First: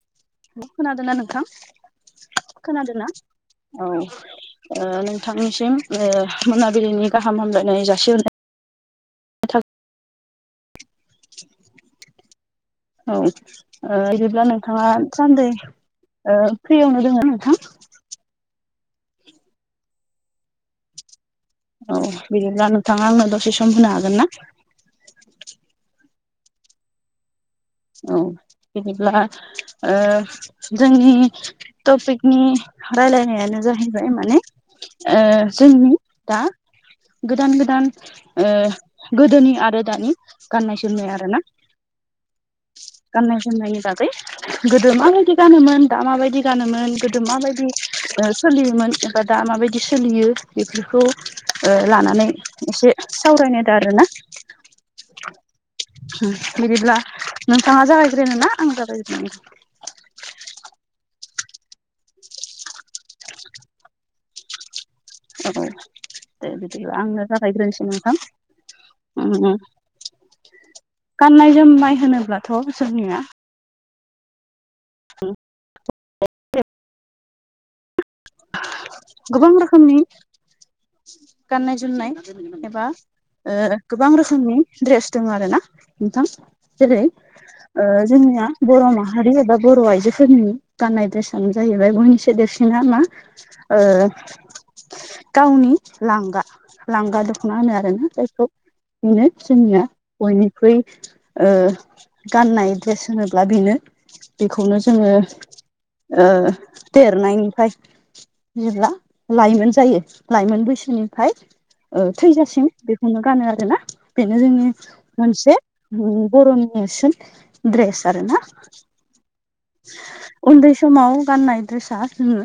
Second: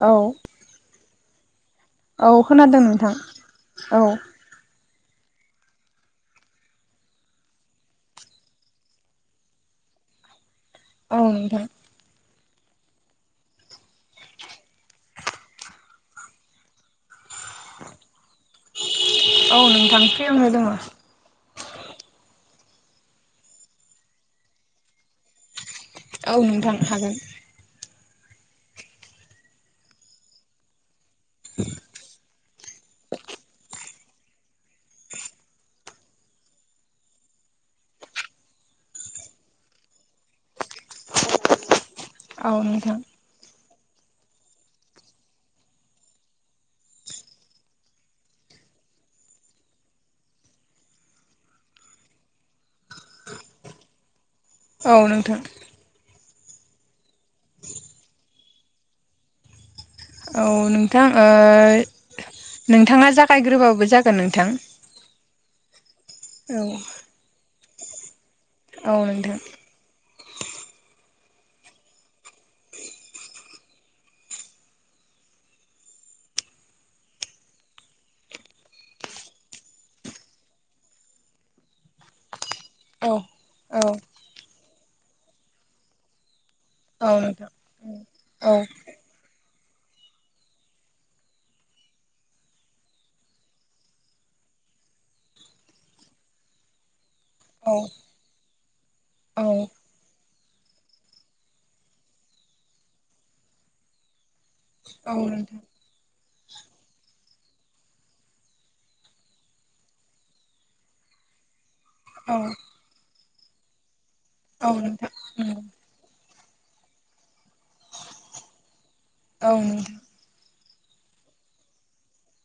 औ खोनादोंना नोंथां औ खोनादों खोनादोंना नोंथां औ नोंथांनिसिम मोनाबिलिनि गाहाम हामलायनाय जासिहरबाय औ नोंथां औ बिदिब्ला नोंथाङा थान्दै फ्रियावनो दङ' नोंथां औ नोंथां फ्रियावनो दङ'। औ बिदिब्ला नोंथाङा आंनो दसे सम होनो हागोन ना? औ नोंथां हागोन। औ बिदिब्ला ओ जोंनि तपिकनि रायलायनायानो जाहै ओमफ्राय माने ओ जोंनि दा गोदान गोदान गोदोनि आरो ओ दानि गाननाय जोमनाय आरोना। औ नोथां गाननाय जोमनायनि बागै गोदो माबायदि गानोमोन दा माबायदि गानोमोन गोदो माबायदि ओ सोलियोमोन। बा दा माबायदि सोलियो बेफोरखौ ओलानानै एसे सावरायनायदो आरोना। औ नोंथां। बिदिब्ला नोंथाङा जागायग्रो ना आं जागायग्रोनि? औ नोंथां ओ नोंथाङा जागायग्रोबाबो जागोन नोंथां। औ दे औ बिदिबा आंनै जागायग्रोनिसै नोंथां औ नोंथां उम गाननाय जोमनाय होनोब्लाथ' जोंनिया [unintelligible] गोबां रोखोमनि गाननाय जोमनाय एबा औ औ गोबां रोखोमनि दड्रेस दङ आरो ना नोंथां। जेरै औ नोंथां ओ जोंनिया औ बर' ना हारि एबा बर' आइजोफोरनि गानाय ड्रेसानो जाहैबाय बयनिसो देरसिना मा? ओ‌ गावनि लांगा लांगा द खना होनो औ आरो जायखौ नो औ जोंनिया बयनिख्रुइ ओ गाननाय ड्रेस होनोब्ला बेनो। बेखौनो जोङो औ नोंथां ओ देरनायनिफ्राय जेब्ला लाइमोन जायो लाइमोन बैसोनिफ्राय औ थैजासिम लामाखौनो गानो आरोना बेनो जोंनि औ नोंथां मोनसे नंगौ उम बर'नि नेरसोन फ्रेस आरोना। औ उन्दै समाव गाननाय ड्रेसा जोङो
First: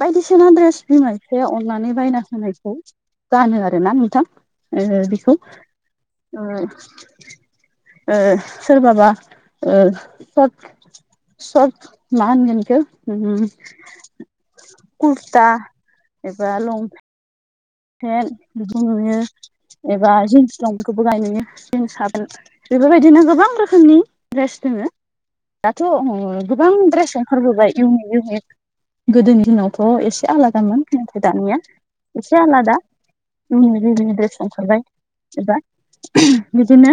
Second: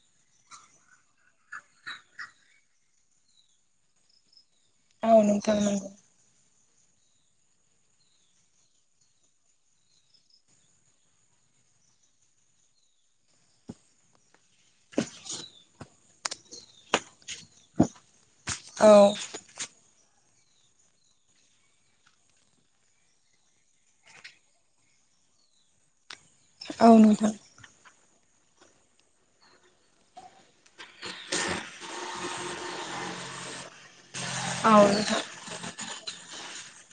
बायदिसिना ड्रेस बिमा बिफाया अननानै बायना होनायखौ गानो आरोना नोंथां ओ औ बेखौ नोंथां नंगौ ओ ओ सोरबाबा ओ स'र्थ स'र्थ मा होनगोन इखो उम कुरता एबा लंफे न बेखौ औ नुयो एबा जिन्स दंखौबो गाय नुयो जिन्स [unintelligible] बेफोरबायदिनो गोबां रोखोमनि ड्रेस दोङो दाथ' गोबां औ ड्रेस नोंथां ओंखारबोबाय इउनिक इउनिक गोदोनि दिनावथ' एसे आलादामोन। नाथाय दानिया एसे आलादा [unintelligible] ड्रेस औ ओंखारबाय नोंथां एबा बिदिनो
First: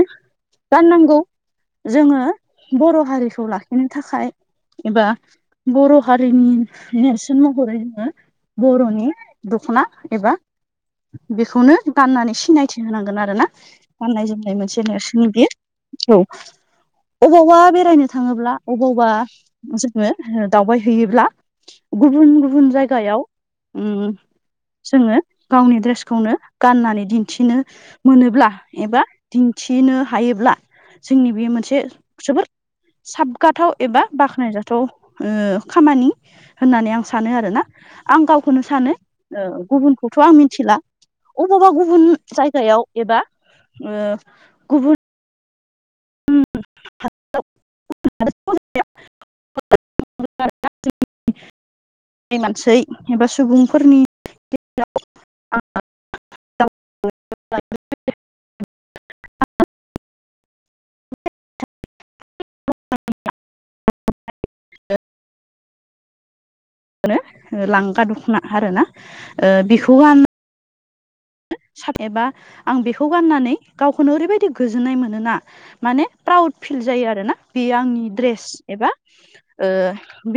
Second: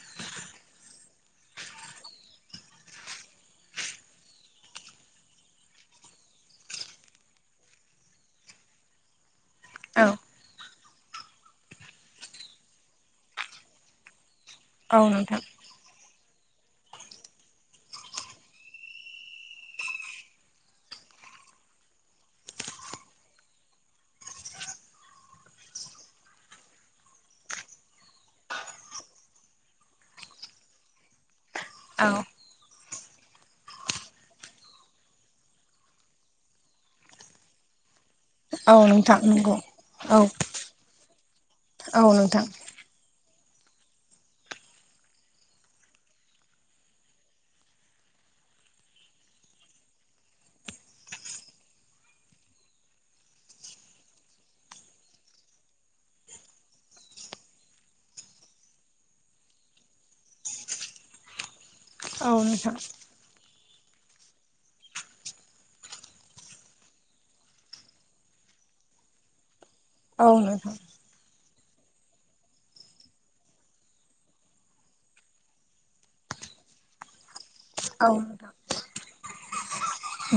गाननांगौ। जोङो बर' हारिखौ लाखिनो थाखाय एबा बर' हारिनि नेरसोन महरै जोङो बर'नि दखना औ एबा बेखौनो गाननानै सिनायथि होनांगोन आरोना गाननाय जोमनाय मोनसे औ नेरसोननि नोंथां बेयो औ अबावबा बेरायनो थाङोब्ला अबावबा जोङो दावबायहैयोब्ला गुबुन गुबुन जायगायाव उम जोङो गावनि ड्रेसखौनो गाननानै दिन्थिनो मोनोब्ला एबा दिन्थिनो हायोब्ला जोंनि बे मोनसे औ जोबोद साबगाथाव एबा बाख्नायजाथाव ओ खामानि। होननानै आं सानो आरोना आं गावखौनो औ सानो नोंथां नंगौ ओ खौथ औ आं मिथिला अबावबा औ गुबुन नोंथां जायगा सायाव एबा गुबुन [unintelligible] [unintelligible] मानसै एबा सुबुंफोरनि औ नोंथां [unintelligible] लांगा दखना आरोना बेखौ गा औ नोंथां एबा आं बेखौ गाननानै गावखौनो ओरैबायदि गोजोननाय मोनोना माने प्राउड फिल जायो आरो ना बे आंनि औ ड्रेस एबा ओ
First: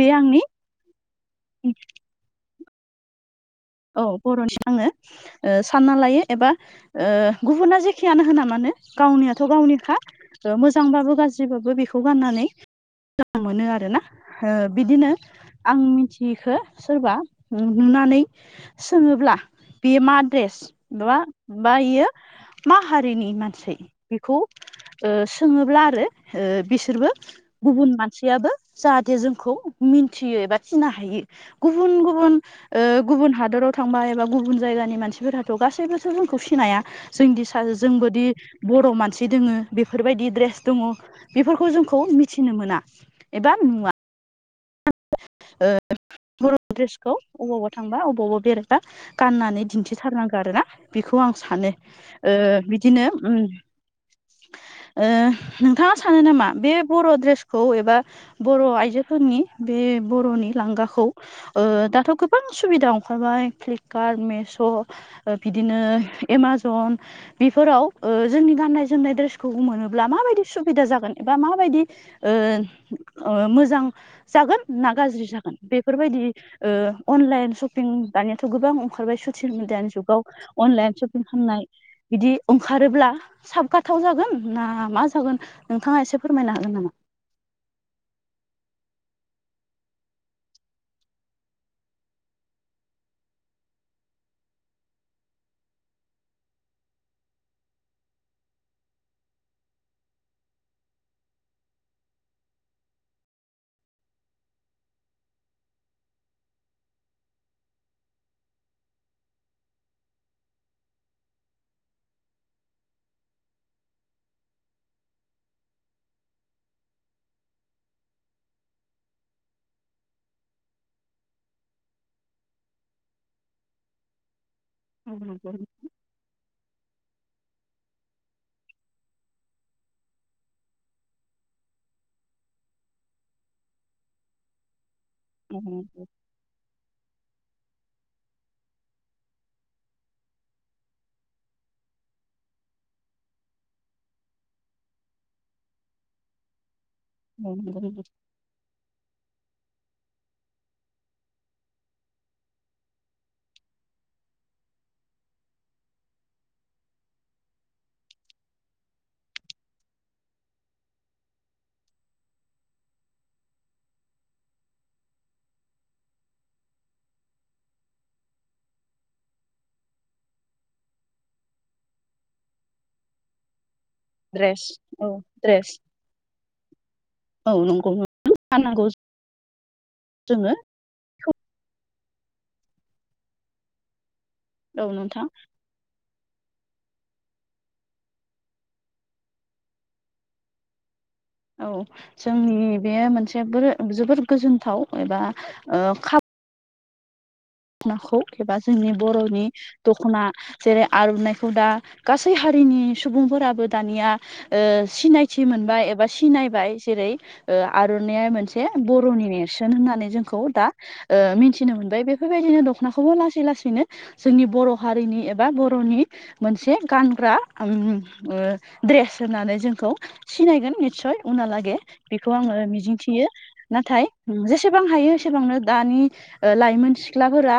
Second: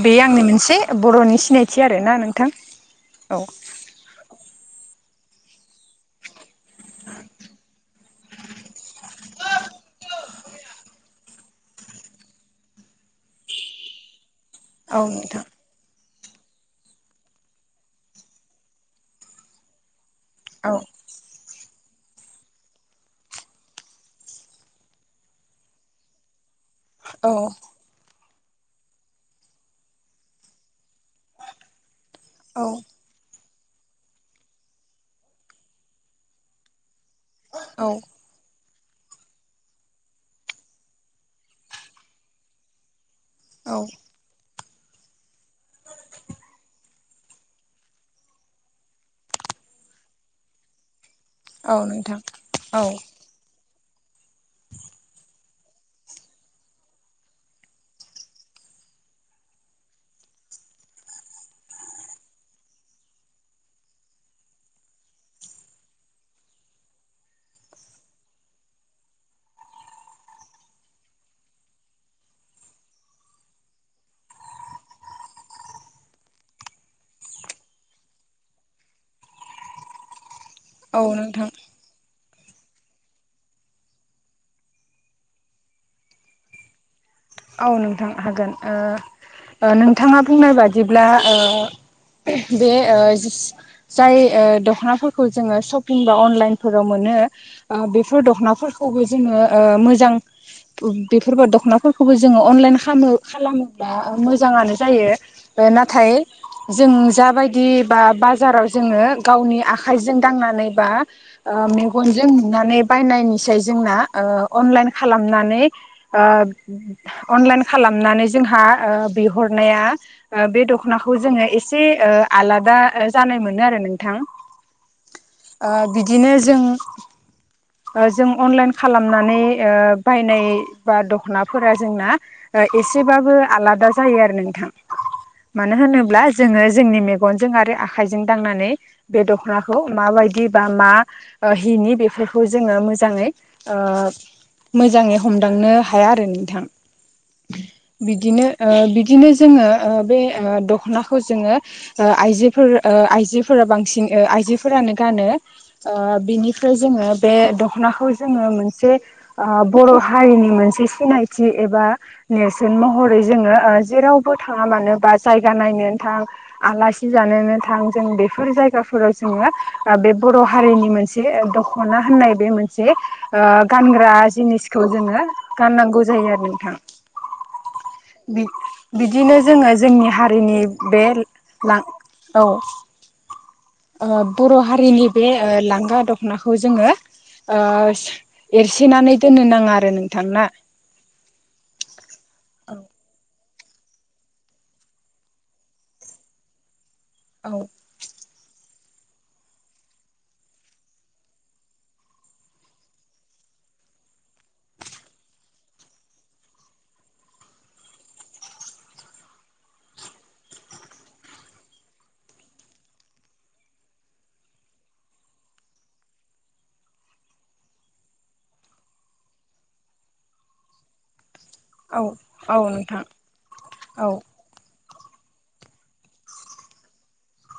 बे आंनि मोनसे बर'नि सिनायथि आरोना नोंथां औ औ बर'नि आङो ओ सानना लायो एबा ओ गुबुना जेखियानो होना मानो गावनियाथ' गावनिखा ओ मोजांबाबो गाज्रिबाबो बेखौ गाननानै मोजां मोनो आरो ना ओ औ बिदिनो नोंथां आं मिथियैखो सोरबा नुनानै सोङोब्ला बे मा ड्रेस औ माबा बा इयो मा हारिनि मानसै बेखौ ओ सोङोब्ला आरो बिसोरबो औ गुबुन मानसियाबो जाहाथे जोंखौ मिन्थियो एबा थिनो हायो गुबुन गुबुन ओ औ गुबुन हादराव थांबा एबा गुबुन जायगानि मानसिफोराथ' गासैबोथ' जोंखौ सिनाया जों औ जोंबोदि बर' मानसि दोङो बेफोरबायदि द्रेस दङ बेफोरखौ जोंखौ मिथिनो मोना एबा औ नुवा ओ बर' ड्रेसखौ अबावबा थांबा अबावबा बेरायबा गाननानै दिन्थिथारनांगौ आरो ना बेखौ आं सानो औ नोंथां ओ औ बिदिनो ओ नोंथाङा सानो नामा बे बर' ड्रेसखौ एबा बर' आइजोफोरनि बे बर'नि लांगाखौ ओ दाथ' गोबां सुबिदा ओंखारबाय फ्लिपकार्ट मेश' ओ बिदिनो एमाजन बेफोराव जोंनि गाननाय जोमनाय द्रेसखौ मोनोब्ला माबायदि सुबिदा जागोन एबा माबायदि ओ मोजां जागोन ना गाज्रि जागोन बेफोरबायदि ओ अनलाइन सशपिं दानियाथ' गोबां ओंखारबाय ससियेल मिडियानि जुगाव अनलाइन औ सपिं नोंथां खालामनाय बिदि ओंखारोब्ला साबगाथाव जागोन ना मा जागोन नोंथाङा एसे फोरमायनो हागोन नामा औ नोंथां हागोन ओ ओ नोंथाङा बुंनाय बादिब्ला ओ बे ओ जाय ओ दख'नाफोरखौ जोङो सपिं बा अनलाइनफोराव मोनो ओ बेफोर दख'नाफोरखौबो ओ जोङो मोजां बेफोरबो दख'ना खौबो जोङो अनलाइन खालामो खालामोब्ला मोजाङानो जायो नाथाय जों जाबायदि बा बाजाराव जोङो गावनि आखाइजों दांनानै बा ओ मेगनजों नुनानै बायनायनिसाय जोंना ओ अनलाइन खालामनानै ओ अनलाइन खालामनानै जोंहा ओ बिहरनाया बे दख'नाखौ जोङो एसे आलादा जानाय मोनो आरो नोंथां ओ [unintelligible] बिदिनो जों जों अनलाइन खालामनानै ओ बायनाय बा दख'ना फोरा जोंना एसेबाबो आलादा जायो आरो नोंथां मानो होनोब्ला जोङो जोंनि मेगनजों आरो आखाइजों दांनानै बे दख'नाखौ माबायदि बा मा हिनि बेफोरखौ जोङो मोजाङै ओ मोजाङै हमदांनो हाया आरो नोंथां बिदिनो ओ बिदिनो जोङो ओ बै दखनाखौ जोङो ओ आइजोफोर ओ आइजोफोरा बांसिन आइजोफोरानो गानो बिनिफ्राय जोङो बे दखनाखौ जोङो मोनसे आ बर' हारिनि मोनसे सिनायथि एबा नेरसोन महरै जोङो जेरावबो थाङा मानोबा जायगा नायनो थां आलासि जानोनो थां जों बेफोर जायगाफोराव जोङो बे बर' हारिनि मोन से दखना होननाय मोनसे ओ गानग्रा द्रेस जिनिसखौ औ द्रेस गानांगौ आरो नोंथां औ नंगौ फाननांगौ बिदिनो जोङो जोंनि जोङो हारिनि बे लां औ ओ बर' औ हारिनि नोंथां बे लांगा ग दखनाखौ जोङो ओ एरसेनानै दोननो नाङा आरो नोंथां ना औ जोंनि बेयो मोनसे जोबोद गोजोनथाव एबा ओ खा औ दखनाखौ एबा जोंनि बर'नि दख'ना जेरै आर'नाइखौ दा गासै हारिनि सुबुंफोराबो दानिया ओ सिनायथि मोनबाय एबा सिनायबाय जेरै आर'नाइ मोनसे बर'नि नेरसोन होननानै जोंखौ दा ओ मिथिनो मोनबाय बे बेफोरबायदिनो दख'नाखौबो लासै लासैनो जोंनि बर' हारिनि एबा बर'नि मोनसे गानग्रा द्रेस होननानै जोंखौ सिनायगोन निस्सय उनाहा लागै औ बेखौ आङो औ नोंथां मिजिंथियो नाथाय औ जे सेबां एसेबां हायो एसेबांनो दानि लाइमोन सि ख्लाफोरा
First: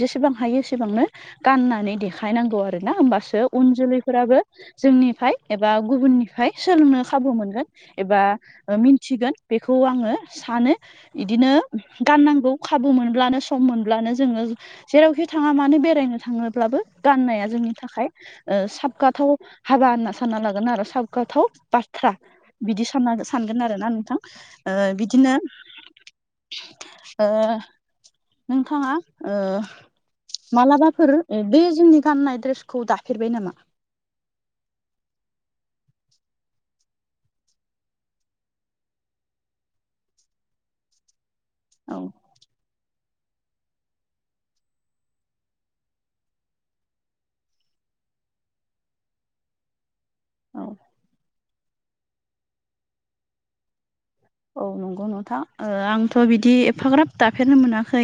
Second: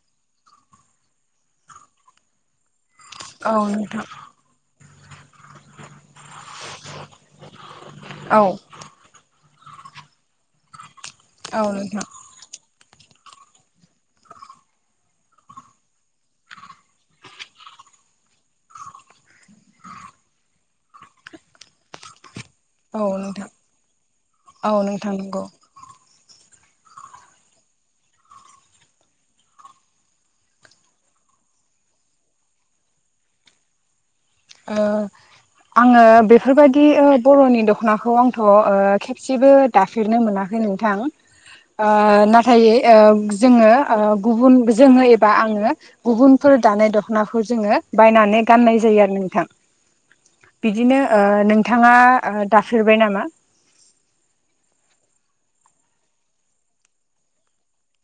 जेसेबां हायो एसेबांनो गाननानै देखायनांगौ आरो ना होमबासो औ उन नोंथां जोलैफोराबो जोंनिफ्राय एबा गुबुननि फाय सोलोंनो खाबु मोनगोन एबा औ मिन्थिगोन बेखौ आङो सानो बिदिनो औ नोंथां गाननांगौ खाबु मोनब्लानो सम मोनब्लानो जोङो जेरावखि थाङा मानो बेरायनो थाङोब्लाबो गाननाया जोंनि थाखाय साबगाथाव हाबा होनना सानना लागोन आरो साबगाथाव बाथ्रा बिदि औ सानना नोंथां सानगोन आरोना नोंथां औ ओ नोंथां बिदिनो नंगौ ओ नोंथाङा ओ मालाबाफोर बे जोंनि गाननाय ड्रेसखौ दाफेरबाय नामा ओ आङो बेफोरबायदि बर'नि दख'नाखौ आंथ' ओ खेबसेबो दाफेरनो मोनाखै नोंथां [inaudible] ओ नाथाय ओ जोङो ओ गुबुन जोङो एबा आङो गुबुनफोर दानाय दख'नाफोर जोङो बायनानै गाननाय जायो आरो नों थां औ बिदिनो ओ नोंथाङा ओ दाफेरबाय नामा औ नंगौ नोंथां ओ आंथ' बिदि एफाग्राब दाफेरनो मोनाखै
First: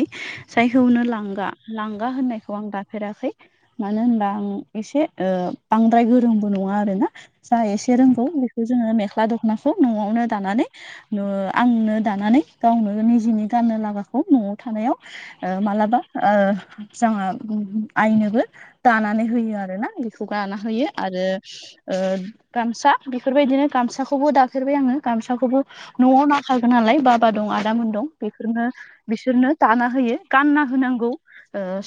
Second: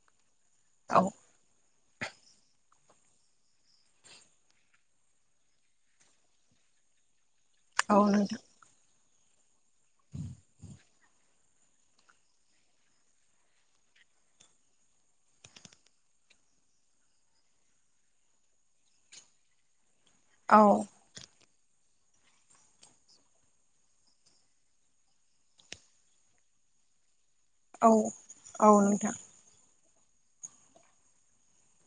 औ जायखौनो लांगा लांगा होननायखौ आं दाफेराखै मानो होनबा आं एसे ओ बांद्राय गोरोंबो नङा आरोना जा एसे औ रोंगौ नोंथां बेखौ जोङो मेख्ला दख'नाखौ न'आवनो दानानै आंनो दानानै गावनो निजेनि गाननो लाबाखौ न'आव थानायाव ओ मालाबा ओ जोंहा आइनोबो दानानै होयो आरो ना बेखौ गाना औ होयो आरो ओ गामसा बेफोरबायदिनो गामसाखौबो दाखेरबाय आङो गामसाखौबो न'आव नाखागोन नालाय बाबा दं आदामोन औ दं बेफोरनो औ नोंथां बिसोरनो दाना होयो गानना होनांगौ ओ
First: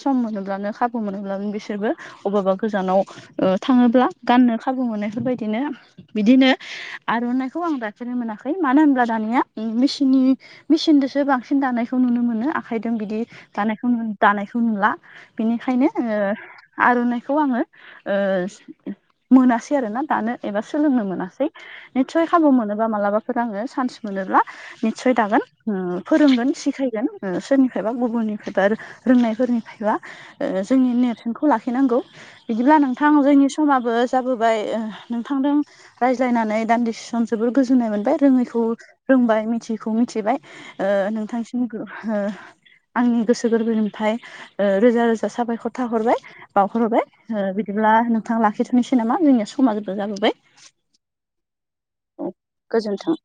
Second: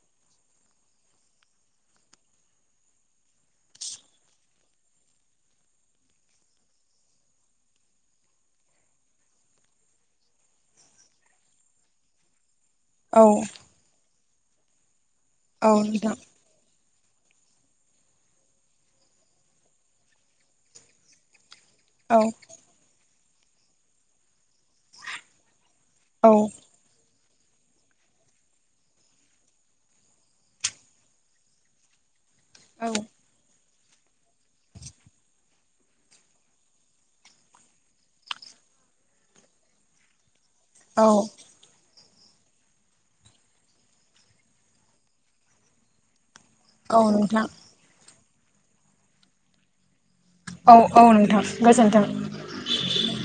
सम मोनोब्लानो खाबु मोनोब्लानो बिसोरबो अबेबा गोजानाव ओ थाङोब्ला गाननो खाबु मोननायफोर बायदिनो बिदिनो आर'नाइखौ आं दाफेनो मोनाखै मानो होनब्ला दानिया उम मेसिननि मेसिनदोसो बांसिन दानायखौ नुनो मोनो आं आखाइदों बिदि औ दानायखौ दानायखौ नुला औ बिनिखायनो नोंथां आङो आर'नाइखौ आङो ओ मोनासै आरो ना दानो एबा सोलोंनो मोनासै। औ निस्सय खाबु मोनोबा मालाबाफोर आङो चान्स मोनोब्ला निस्सय दागोन ओ औ फोरोंगोन सिखायगोन ओ सोरनिफाय बा गुबुननिफाय बा रोंनायफोरनिफाय बा ओ जोंनि नेरसोनखौ लाखिनांगौ बिदिब्ला नोंथां जोंनि समाबो जाबोबाय ओ नोंथांदों रायज्लायनानै दान्दिसे सम जोबोर गोजोननाय मोनबाय रोङैखौ रोंबाय मिथिखौ मिथिबाय ओ औ नोंथां ओ आंनि गोसो गोरबोनिफ्राय रोजा- रोजा साबायखर थाहरबाय। औ नोंथां बावहरोबाय बिदिब्ला नोंथां लाखिथ'नोसै नामा जोंनिया समाबो जाबोबाय। औ औ नोंथां गोजोन्थों। औ गोजोन्थों।